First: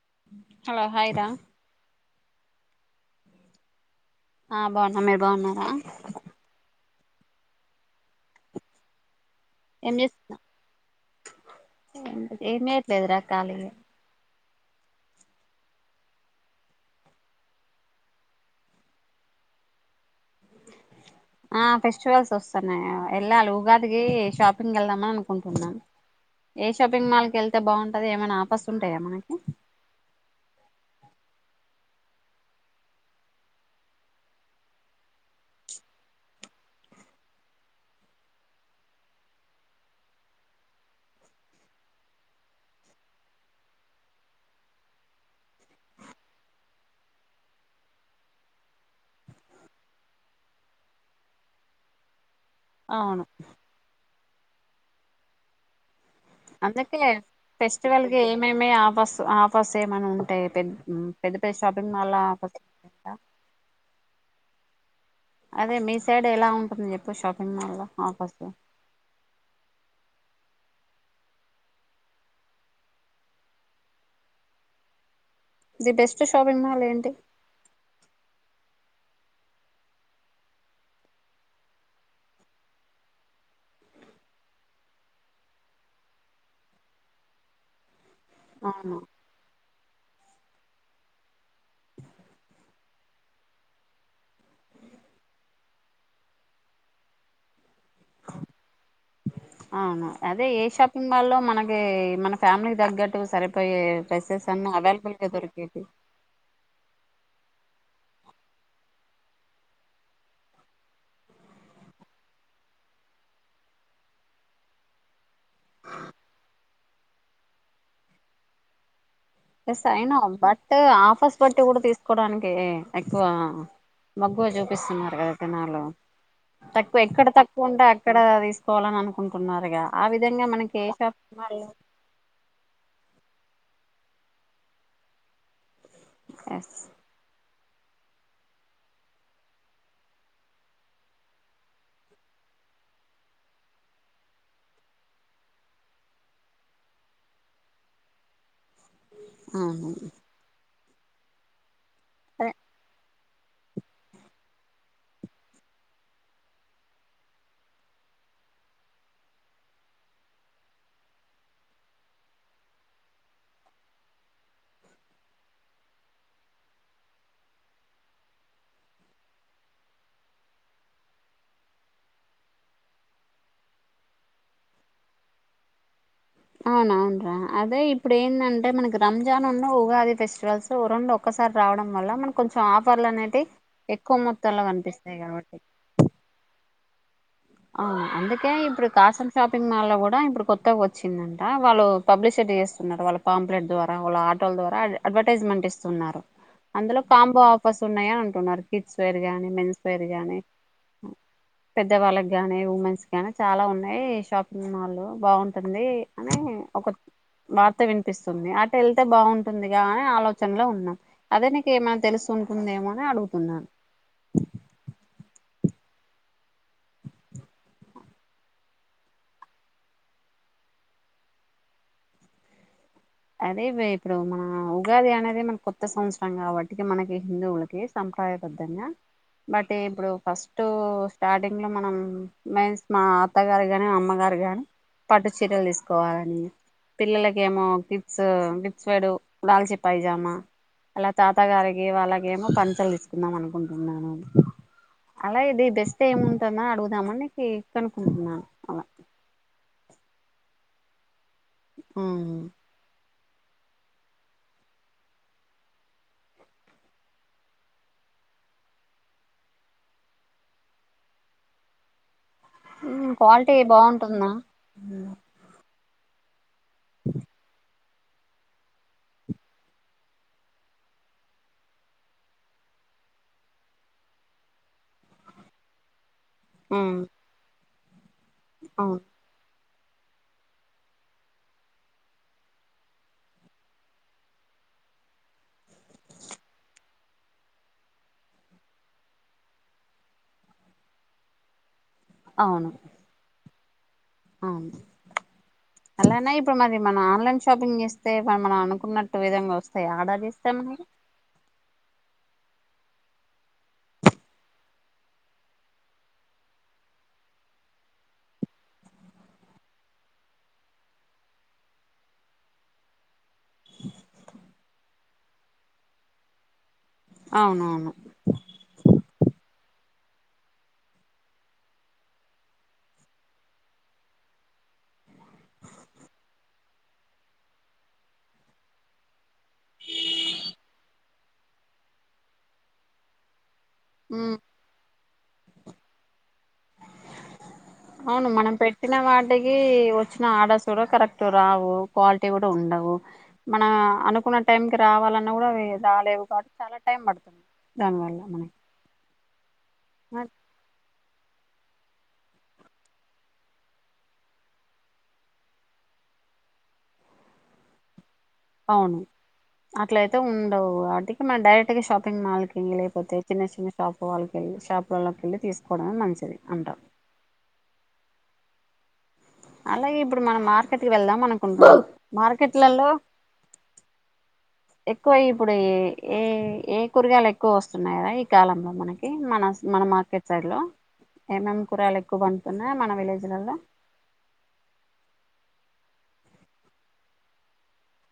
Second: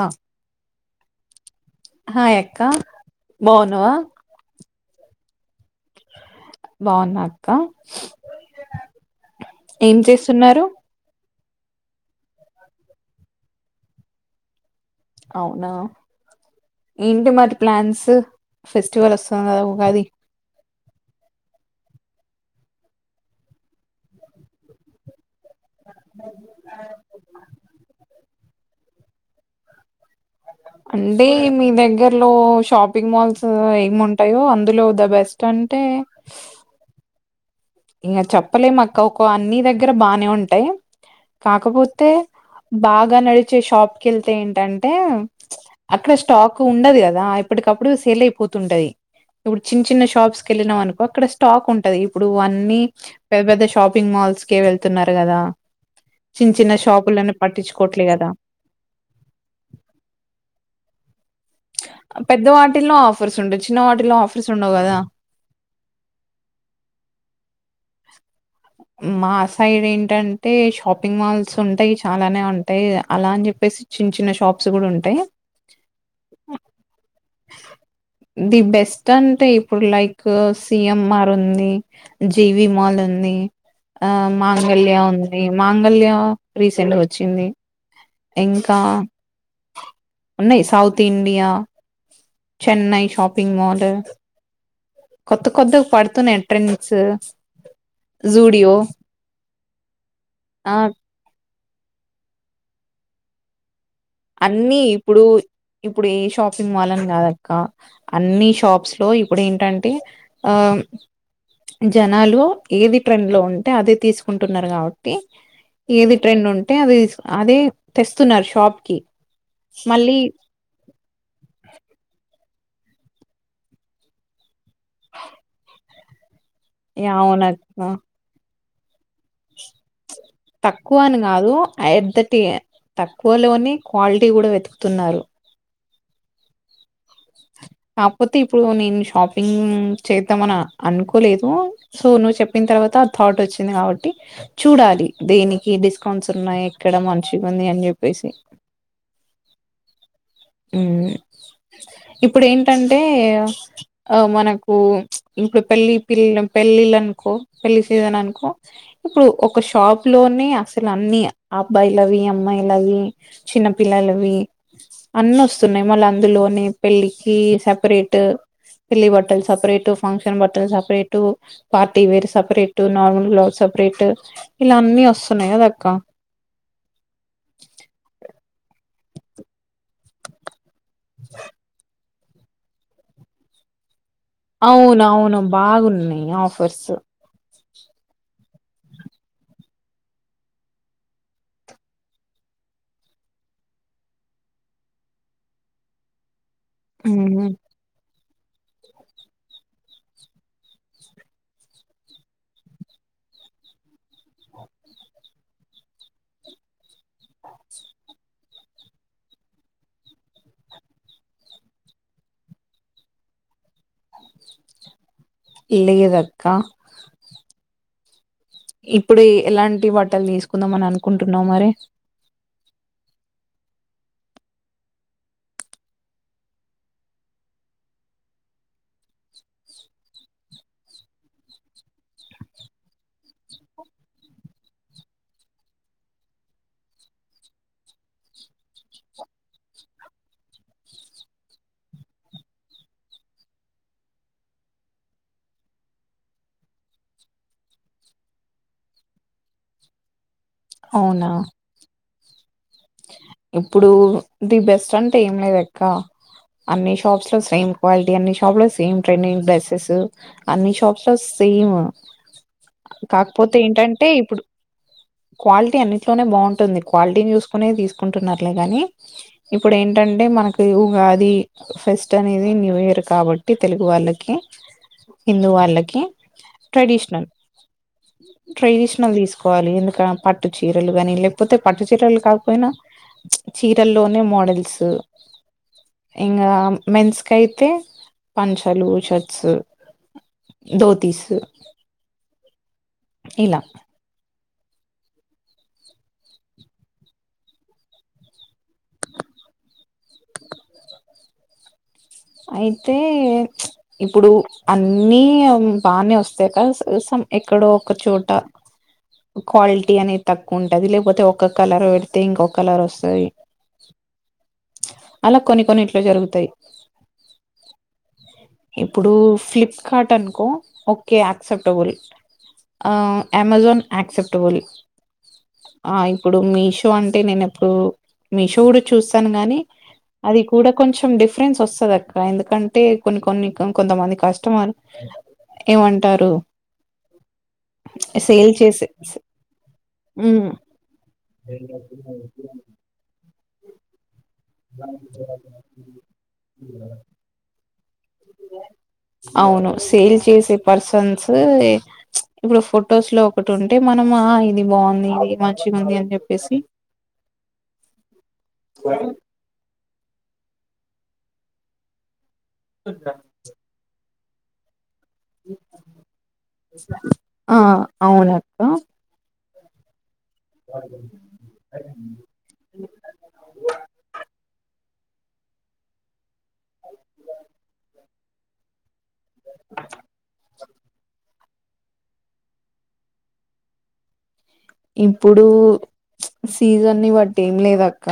అక్క hello hi రా hi అక్క బావున్నావా ఆ బాగున్నా మీరు బాగున్నారా బాగున్నాక్క ఏం చేస్తున్నారు ఎం ఎట్లేదురా ఖాళీయే అవునా ఏంటి మరి ప్లాన్స్ ఫెస్టివల్ వస్తుంది కదా ఉగాది ఆ ఫెస్టివల్స్ వస్తున్నాయి వెళ్ళాలి ఉగాదికి షాపింగ్ వెళ్దామన్ అనుకు అనుకుంటున్న ఏ షాపింగ్ మాల్ కి వెళ్తే బాగుంటది ఏమైనా ఆఫస్ తుంటాయా మనకు అండి మీ దగ్గరలో షాపింగ్ మాల్స్ ఏమి ఉంటాయో అందులో ద బెస్ట్ అంటే ఇంక చెప్పలేము అక్క ఒక అన్ని దగ్గర బాగానే ఉంటాయి. కాకపోతే బాగా నడిచే షాప్కి వెళ్తే ఏంటంటే ప్చ్ అక్కడ స్టాక్ ఉండదు కదా ఇప్పటికప్పుడు సెల్ అయిపోతుంటాయ్ ఇప్పుడు చిన్న చిన్న షాప్స్కి వెళ్ళినాం అనుకో అక్కడ స్టాక్ ఉంటది. ఇప్పుడు వన్ అన్ని అవును పెద్ద పెద్ద షాపింగ్ మాల్స్ కే వెళ్తున్నారు కదా చిన్న చిన్న అందుకే షాపులని పట్టించుకోవట్లే ఫెస్టివల్ కి కదా ఏమేమి ఆఫర్స్ ఆఫర్స్ ఏమని ఉంటాయి పెద్ద పెద్ద షాపింగ్ మాల్ పెద్ద ఆఫర్స్ వాటిల్లో ఆఫర్స్ ఉండవు చిన్న వాటిల్లో ఆఫర్ ఫర్సు ఉండవు కదా అదే మీ సైడ్ ఎలా ఉంటుంది చెప్పు షాపింగ్ మాల్ లో ఆఫర్స్ మా సైడ్ ఏంటంటే షాపింగ్ మాల్స్ ఉంటయి చాలానే ఉంటయి అలా అని చెప్పేసి చిన్న చిన్న షాప్స్ కూడా ఉంటయి ది బెస్ట్ షాపింగ్ మాల్ ఏంటి ది బెస్ట్ అంటే ఇప్పుడు లైక్ సిఎంఆర్ ఉంది జీవి మాల్ ఉంది ఆ మాంగళ్యా ఉంది మాంగళ్యా రీసెంట్గా వచ్చింది ఇంకా అవును ఉన్నాయి్ south India Chennai shopping mall కొత్త కొత్తగా పడుతున్నాయి ట్రెండ్స్ జూడియో అవును అదే ఏ ఆ షాపింగ్ మాల్లో మన తే మన ఫ్యామిలీకి దగ్గట్టు సరిపోయే డ్రెస్సెస్ అన్ని అవైలబుల్ ఇప్పుడు గా దొరికేవి ఇప్పుడు ఏ షాపింగ్ మాల్ అ దాదాప్ గా అన్ని షాప్స్ లో ఇప్పుడు ఏంటంటే ఆ జనాలు ఏది ట్రెండ్ లో ఉంటే అదే తీసుకుంటున్నారు కాబట్టి ఏది ట్రెండ్ ఉంటే అది అదే తెస్తున్నారు షాప్ కి ఎస్ మళ్ళీ అయినా బట్ ఆఫర్స్ బట్టి కూడా తీసుకోవడానికి కే ఎక్కువ మగ్గువ చూపిస్తున్నారు కదా జనాలు తక్కువ ఎక్కడ అవున తక్కువ ఉంటే అక్కడదిస్ పోవాలని అనుకుంటున్నారు తక్కువ అని కాదు అయిడ్ ధటి తక్కువ లోని క్వాలిటీ కూడా వెతుకుతున్నారు ఎస్ కాకపోతే ఇప్పుడు నేను షాపింగ్ చేద్దామన అనుకోలేదు సో నువ్వు చెప్పిన తర్వాత ఆ థాట్ వచ్చింది కాబట్టి చూడాలి దేనికి డిస్కౌంట్స్ ఉన్నాయి ఎక్కడ మంచిగుంది అని చెప్పేసి ఆ ఉం ఇప్పుడెటంటే ఆ మనకు ఇప్పుడు పెళ్లి పిల్ పెళ్లిిలు అనుకో పెళ్లి సీజన్ అనుకో ఇప్పుడు ఒక షాప్ లోనే అసలు అన్నిీ అబ్బాయిలవి అమ్మాయిలవి చిన్న పిల్లలవి అన్నస్తున్నాయి మళ్ళీ అందులోనే పెళ్ళి కి సపరేట్ పిల్లీ బట్టల్ సపరేట్ ఫంక్షన్ బట్టలు separate party wear separate normal cloth separate ఇలాన్నీ వస్తున్నాయి కదక్క అవున అవును రా అదే ఇప్పుడేందా అంటే మనకి రంజాన్ ఉన్న ఉగాది ఫెస్టివల్స్ సో రొండు ఒక్కసారి రావడం వల్ల మన కొంచెం ఆఫర్లు అనేటి ఎక్ అవున అవును బాగున్నాయి ఆఫర్స్ అ అందుకే ఇప్పుడు కాసం షాపింగ్ మాల్ లో కూడా ఇప్పుడు కొత్తగా వచ్చిందంట వాళ్ళు పబ్లిసిటీ చేస్తున్నారు వాళ్ళ పాంప్లెట్ ద్వారా వాళ్ళ ఆటోల ద్వారా అడ్వర్టైజ్మెంట్ ఇస్తున్నారు అందులో కాంబో హ్మ్ ఆఫర్స్ ఉన్నాయ న్నారు కిడ్స్ వేర్ మేన్స్ వేర్ గాని పెద్దవాళ్ళ గానీ ఉమెన్స్ గానీ చాలా ఉన్నాయి షాపింగ్ మాల్ బాగుంటుంది అని ఒక వార్త వినిపిస్తుంది అటు వెళ్తే బాగుంటుందిగా అని ఆలోచనలో ఉన్నాం అదే నీకు ఏమైనా తెలుసు ఉంటుందేమో అని అడుగుతున్నాను లేదక్కా ఇప్పుడు ఎలాంటి బట్టలు తీసుకుందాంమని అనుకుంటున్నావ్ మరి అదే ఇప్పుడు మన ఉగాది అనేది మన కొత్త సంవత్సరం కాబట్టికి మనకి హిందువులకి సంప్రదయబద్ధంగా బట్ ఇప్పుడు ఫస్ట్ స్టార్టింగ్ లో మనం మెన్స్ మా అత్తగారు కాని అమ్మగారు కాని పట్టు చీరలు తీసుకోవాలని పిల్లలకి ఏమో కిడ్ స్ వేడు లాల్చి పైజామా అలా తాత గారికి వాళ్ళకిేమో పంచలు తీసుకుందాం అనుకుంటున్నాను అలా ఇది బెస్ట్ ఏముంటుందని అడుగుదామని కనుకుంటున్నాను అలా అవునా ఉం ఇప్పుడు ది బెస్ట్ అంటే ఏం లేదు అక్క అన్ని షాప్స్ లో సేమ్ క్వాలిటీ అన్ని షాప్ లో సేమ్ ట్రెండింగ్ డ్రెస్సెస్ అన్ని షాప్స్ లో సేమ్ కాకపోతే క్వాలిటీ ఏంటంటే బాగుంటుందా ఇప్పుడు క్వాలిటీ అన్ని తోనే బాగుం టుంది క్వాలిటీని చూస్ తీసుకుంటున్నాట్లే గనీ ఇప్పుడు ఏంటంటే మనకి ఉగాది ఫెస్ట్ అనేది న్యూ ఇయర్ కాబట్టి తెలుగు వాళ్ళకి, హిందూ వాళ్ళకి అవును ట్రెడిషనల్ ట్రెడిషనల్ తీసుకోవాలి ఎందు పట్టు చీరలు గనీ లేకపోతే పట్టు చీరలు కా పోయినా చ్ చీరల్లోనే మోడల్స్ ఇంగా మేన్స్ కాయితే పంచాలు, షెట్స్, దొతీస్ అవును ఇలా అవును అలానే ఇప్పుడు మరి మనం ఆన్లైన్ షాపింగ్ చేస్తే మనం అనుకున్నట్టు విధంగా వస్తాయ ఆర్డర్ చేస్తే మనకి అయితే చ్ ఇప్పుడు అన్నీ బానే వస్తాయి కల్స్ సమ్ ఎక్కడో ఒక చోట క్వాలిటీ అనేది తక్కువ ఉంటది. లేకపోతే ఒక కలర్ పెడితే ఇంకొ కలర్ వస్తది. అలా కొన్ని కొన్నిట్ల జరుగుతాయి. అవునవును ఇప్పుడు ఫ్లిప్ కాటన్కో ఓకే యాక్సెప్టబుల్ ఆ అమెజోన్ యాక్సెప్టబుల్ ఆ ఇప్పుడు మీషో అంటే నేను ఎప్పుడు మీషో కూడా చూస్తాను. గానీ అది కూడా కొంచెం డిఫరెన్స్ వస్తది. అ అక్క ఎందుకంటే కొన్ని కొన్ని కొంతమంది కష్టమార్ ఏమంటారు అవును సేల్ మనం చేసే పెట్టిన వాటికి వచ్చిన ఉమ్ ఆర్డర్స్ కూడా కరెక్ట్ రావు క్వాలిటీ కూడా ఉండవు. మనం అనుకున్న టైం కి రావాలన్నా కూడా అవి రాలేవు కాబట్టి చాలా టైం పడుతుంది దానివల్ల మనకి అవును సేల్ చేసే పర్స వన్స్ చ్ ఇప్పుడు ఫొటోస్ లో ఒకటి ఉంటే మనము ఆహా ఇది బాగుంది ఇది మంచిగా ఉంది అని చెప్పేసి అవును అ ఇట్లయితే ఉండవు వాటికి మన డైరెక్ట్ గా షాపింగ్ మాల్ కి పెళ్ళైపోతే చిన్న చిన్న షాప్ వాల్కెళ్ళి షాప్ వాలకెళ్ళి తీసుకోవడమే మంచిది అంటాం అవునాక్క అలాగే ఇప్పుడు మనం మార్కెట్ కి వెళ్దాం అనుకుంటున్నాం మార్కెట్లలో ఎక్కువై ఇప్పుడు ఏ ఏ కూరగాయలు ఎక్కువ వస్తున్నాయి కదా కాలంలో మనకి మన మన మార్కెట్ సైడ్ లో ఏమేమ్ కూరగాయలు ఎక్కువ పండుతున్నాయి మన విలేజ్ ల్లాల ఇప్పుడు సీజన్ని బట్టి ఏం లేదాక్క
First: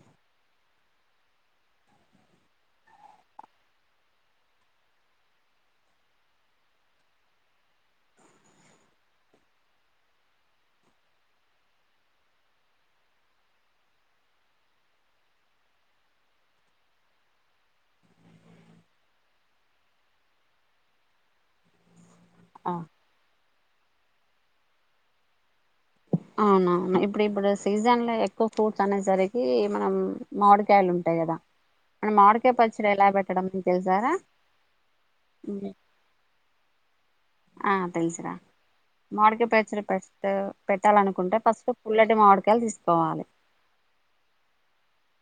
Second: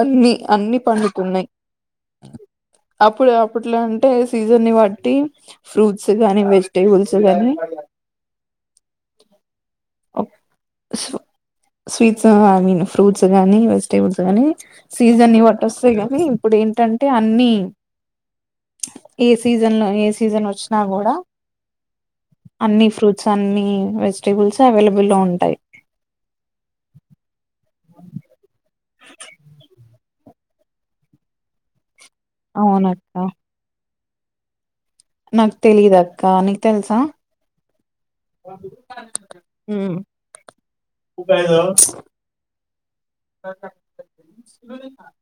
అన్ని అన్ని పండుతున్నాయి అప్పుడు అప్పట్లో అంటే సీజన్ని బట్టి ఫ్రూట్స్ గని, వెజిటేబుల్స్ గని [unintelligible] సో స్వీట్స్ గాని ఫ్రూట్స్ గాని వెజిటేబుల్స్ గని సీజన్ని బట్టి వస్తాయి. కానీ ఇప్పుడు ఏంటంటే అన్ని ఏ సీజన్లో ఏ సీజన్ వచ్చినా కూడా అన్ని ఫ్రూట్స్ అన్ని వెజిటబుల్స్ అవైలబుల్ గా ఉంటాయి అవునా ఇప్పు ఇప్పుడు సీజన్ లో ఎక్కువ ఫూట్ అనేసరికి మనం మామిడికాయలు ఉంటాయి కదా మన మామిడికాయపచ్చడి ఎలా అవునక్క పెట్టడం నీకు తెలుసారా నాకు తెలీద అక్క నీకు తెల్సా ఆ తెలుసు రా మామిడికాయ పచ్చడి ఉమ్ ఫస్ట్ పెట్టాలనుకుంటే ఫస్ట్ పుల్లటి మామిడికాయలు తీసుకోవాలి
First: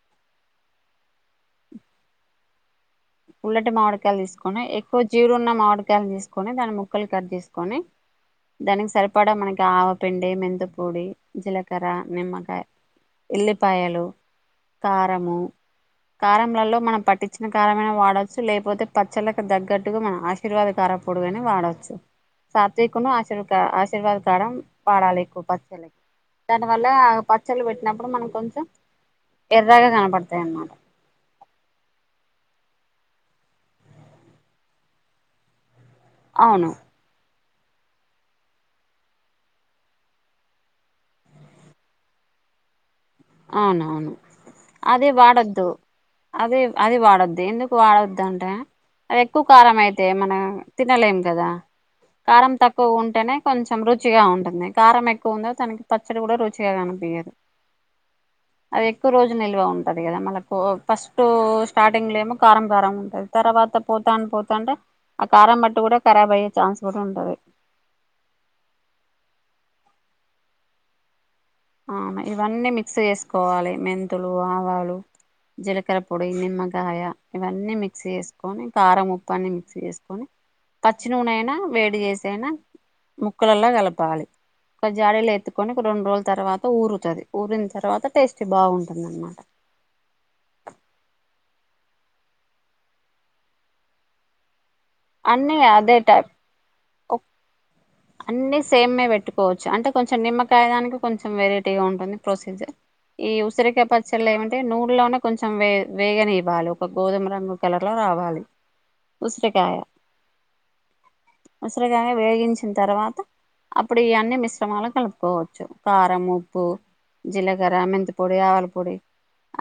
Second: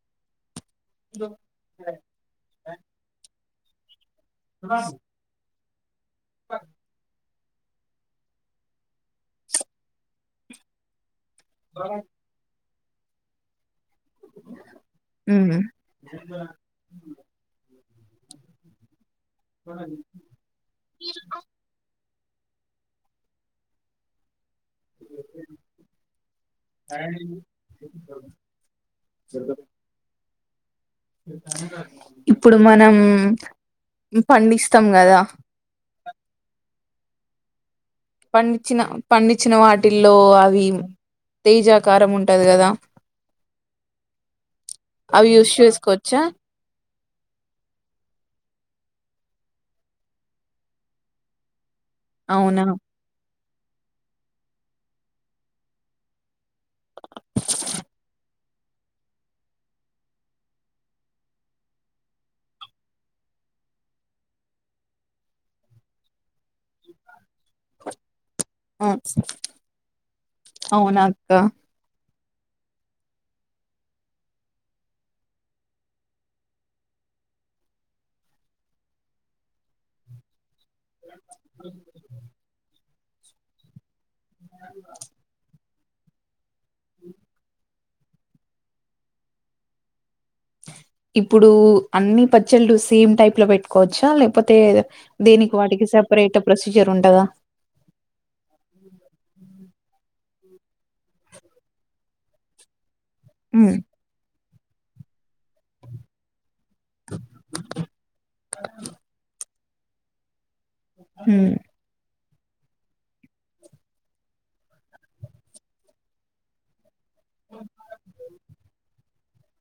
[inaudible] పుల్లటి మామిడి తీసుకొని ఎక్కువ జీడున్న మాడ్ కాయల్ని తీసుకొని దాని ముక్కలు కట్ చేసు కని దానికి సరిపడా మనకి ఆవపిండి మెంతిపొడి జీలకర్ర నిమ్మకాయ ఇల్లే పాయలు కారము ఉమ్ కారంలలో మనం పట్టించిన కార వాడొచ్చు లేకపోతే పచ్చళ్ళకి తగ్గట్టుగా మనం ఆశీర్వాద కారం పొడి అయిన వాడవచ్చు సాత్వికును ఆశీర్వా ఆశీర్వాద కారం పాడాలి ఎక్కువ పచ్చళ్ళకి దానివల్ల పచ్చళ్ళు పెట్టినప్పుడు మనకు కొంచెం ఎర్రగా కనపడుతం తే మ ఇప్పుడు మనం పండిస్తాం కదా అవును పండించిన పండించిన వాటిల్లో అవి తేజాకారం ఉంటది కదా అవునునవును అదే అవి యూస్ వాడద్దు చేసుకోవచ్చా అదే అదే వాడ అది ఎక్కువ కారం అయితే మనం తినలేం కదా కారం అవునా తక్కువ ఉంటేనే కొంచెం రుచిగా ఉంటుంది కారం ఎక్కువ ఉందో తనకి పచ్చడి కూడా రుచిగా కనిపించదు అది ఎక్కువ రోజు నిల్వ ఉంటాది కదా మళ్ళకు ఫస్ట్ స్టార్టింగ్లో ఏమో కారం కారం ఉంటుంది తర్వాత పోతా పోతాంటే ఆ కారం బట్టు కూడా ఖరాబ్ అయ్యే ఛాన్స్ కూడా ఉంటుంది ఆ అవునా అక్క అవును ఇవన్నీ మిక్స్ చేసుకోవాలి మెంతులు, ఆవాలు, జీలకర్ర పొడి, నిమ్మకాయ ఇవన్నీ మిక్స్ చేసుకొని కారం ఉప్పు అన్ని మిక్స్ చేసుకొని పచ్చి నూనెయినా వేడి చేసి అయినా ముక్కలు అలా కలపాలి ఇంకా జాడిలో ఎత్తుకోని ఇంకీ రెండ్ రోజ్ తర్వాత త ఊరుతది ఊరిం తర్వాత టేస్ట్ బాగుంటుందన్నమాట ఇప్పుడు అన్ని పచ్చళ్ళు సేమ్ టైప్ లో పెట్టుకోవచ్చా లేకపోతే దేనికి అన్ని వాటికి అదే టైప్ సపరేట్ ప్రొసి జరుంటదా అన్ని సేమ్నే పెట్టుకోవచ్చు అంటే కొం కొంచెం నిమ్మకాయ దానికి కొంచెం వెరైటీగా ఉంటుంది ప్రొసీజర్ ఈ ఉమ్ ఉసిరికాయ పచ్చళ్ళే ఏమ తే నూనెలోనే కొంచెం వే వేగనివ్వాలో గోధుమ రంగు కలర్ లో రావాలి ఉసిరి కాయా ఉమ్ ఉసిరిగాయ వేగించి అప్పుడు ఇయన్నీ మిశ్రమాలు కలుపుకోవచ్చు కారం, ఉప్పు, జీలకర్ర, మెంతిపొడి, ఆవాలపొడి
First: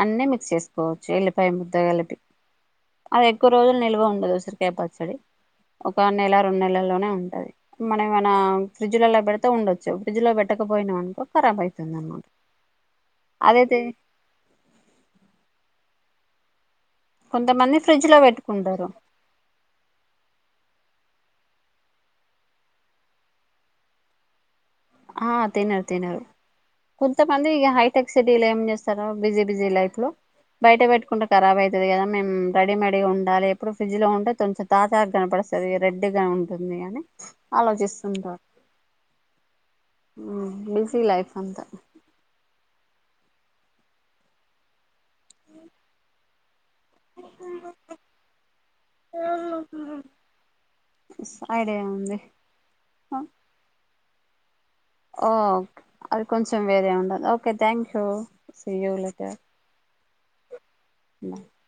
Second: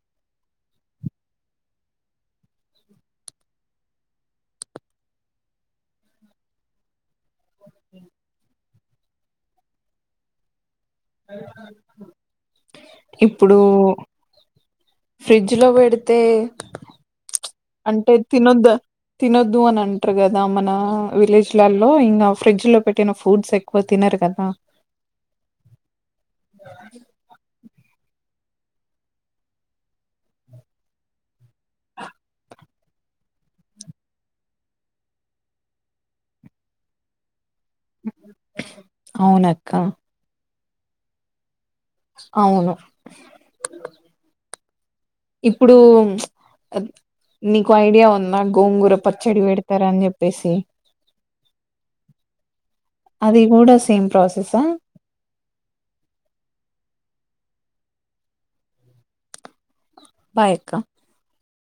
అన్నీ మిక్స్ చేసుకోవచ్చు. ఎల్లిపాయ ముద్ద కలిపి అవి ఎక్కువ రోజులు నిల్వ ఉండదు ఉసిరికాయ పచ్చడి ఒక నెల రెండు నెలల్లోనే ఉంట కుమన గనాం ఫ్రిడ్జ్ లల్లా పెడితే ఉండచ్చు ఫ్రిడ్జ్ లో పెట్ట కపోయినా వ్ అనుకో ఖరాబ్ అయితుంది అన్నమాట ఇప్పుడు అదైతే ఫ్రిడ్జ్ లో పెడితే ప్చ్ కొంతమంది ఫ్రిడ్జ్ అంటే లో తినొద్ద పెట్టుకుంటారు తినొద్దు అని అంట్రు కదా మన విలేజ్ లల్లో ఇంగ ఫ్రిడ్జ్ లో పెట్టిన ఫూడ్స్ ఎక్కువ తినరు కదా ఆ తినరు తినరు కొంతమంది ఇగ హై టెక్ సిటీలో ఏం చేస్తారు బిజీ బిజీ లైఫ్ లో బయట పెట్టుకుంటే ఖరాబ్ అయితది కదా మేము రెడీమెడీగా ఉండాలి, ఎప్పుడు ఫ్రిడ్జ్ లో ఉంటే కొంచ తాజాగా కనపడుస్తుంది రెడ్ గా ఉంటుంది అని ఆలోచిస్సుంటారు క్క మ్మ్ బిజీ లైఫ్ అంతా అవును ఇప్పుడు నీకు ఐడియా ఉందా గోంగూర పచ్చడి పెడతారా అని చెప్పేసి ఐడియా ఉంది అది కూడా సేమ్ ప్రాసెసా ఓ అది కొంచెం వేరే ఉంటది okay thank you see you later Bayakka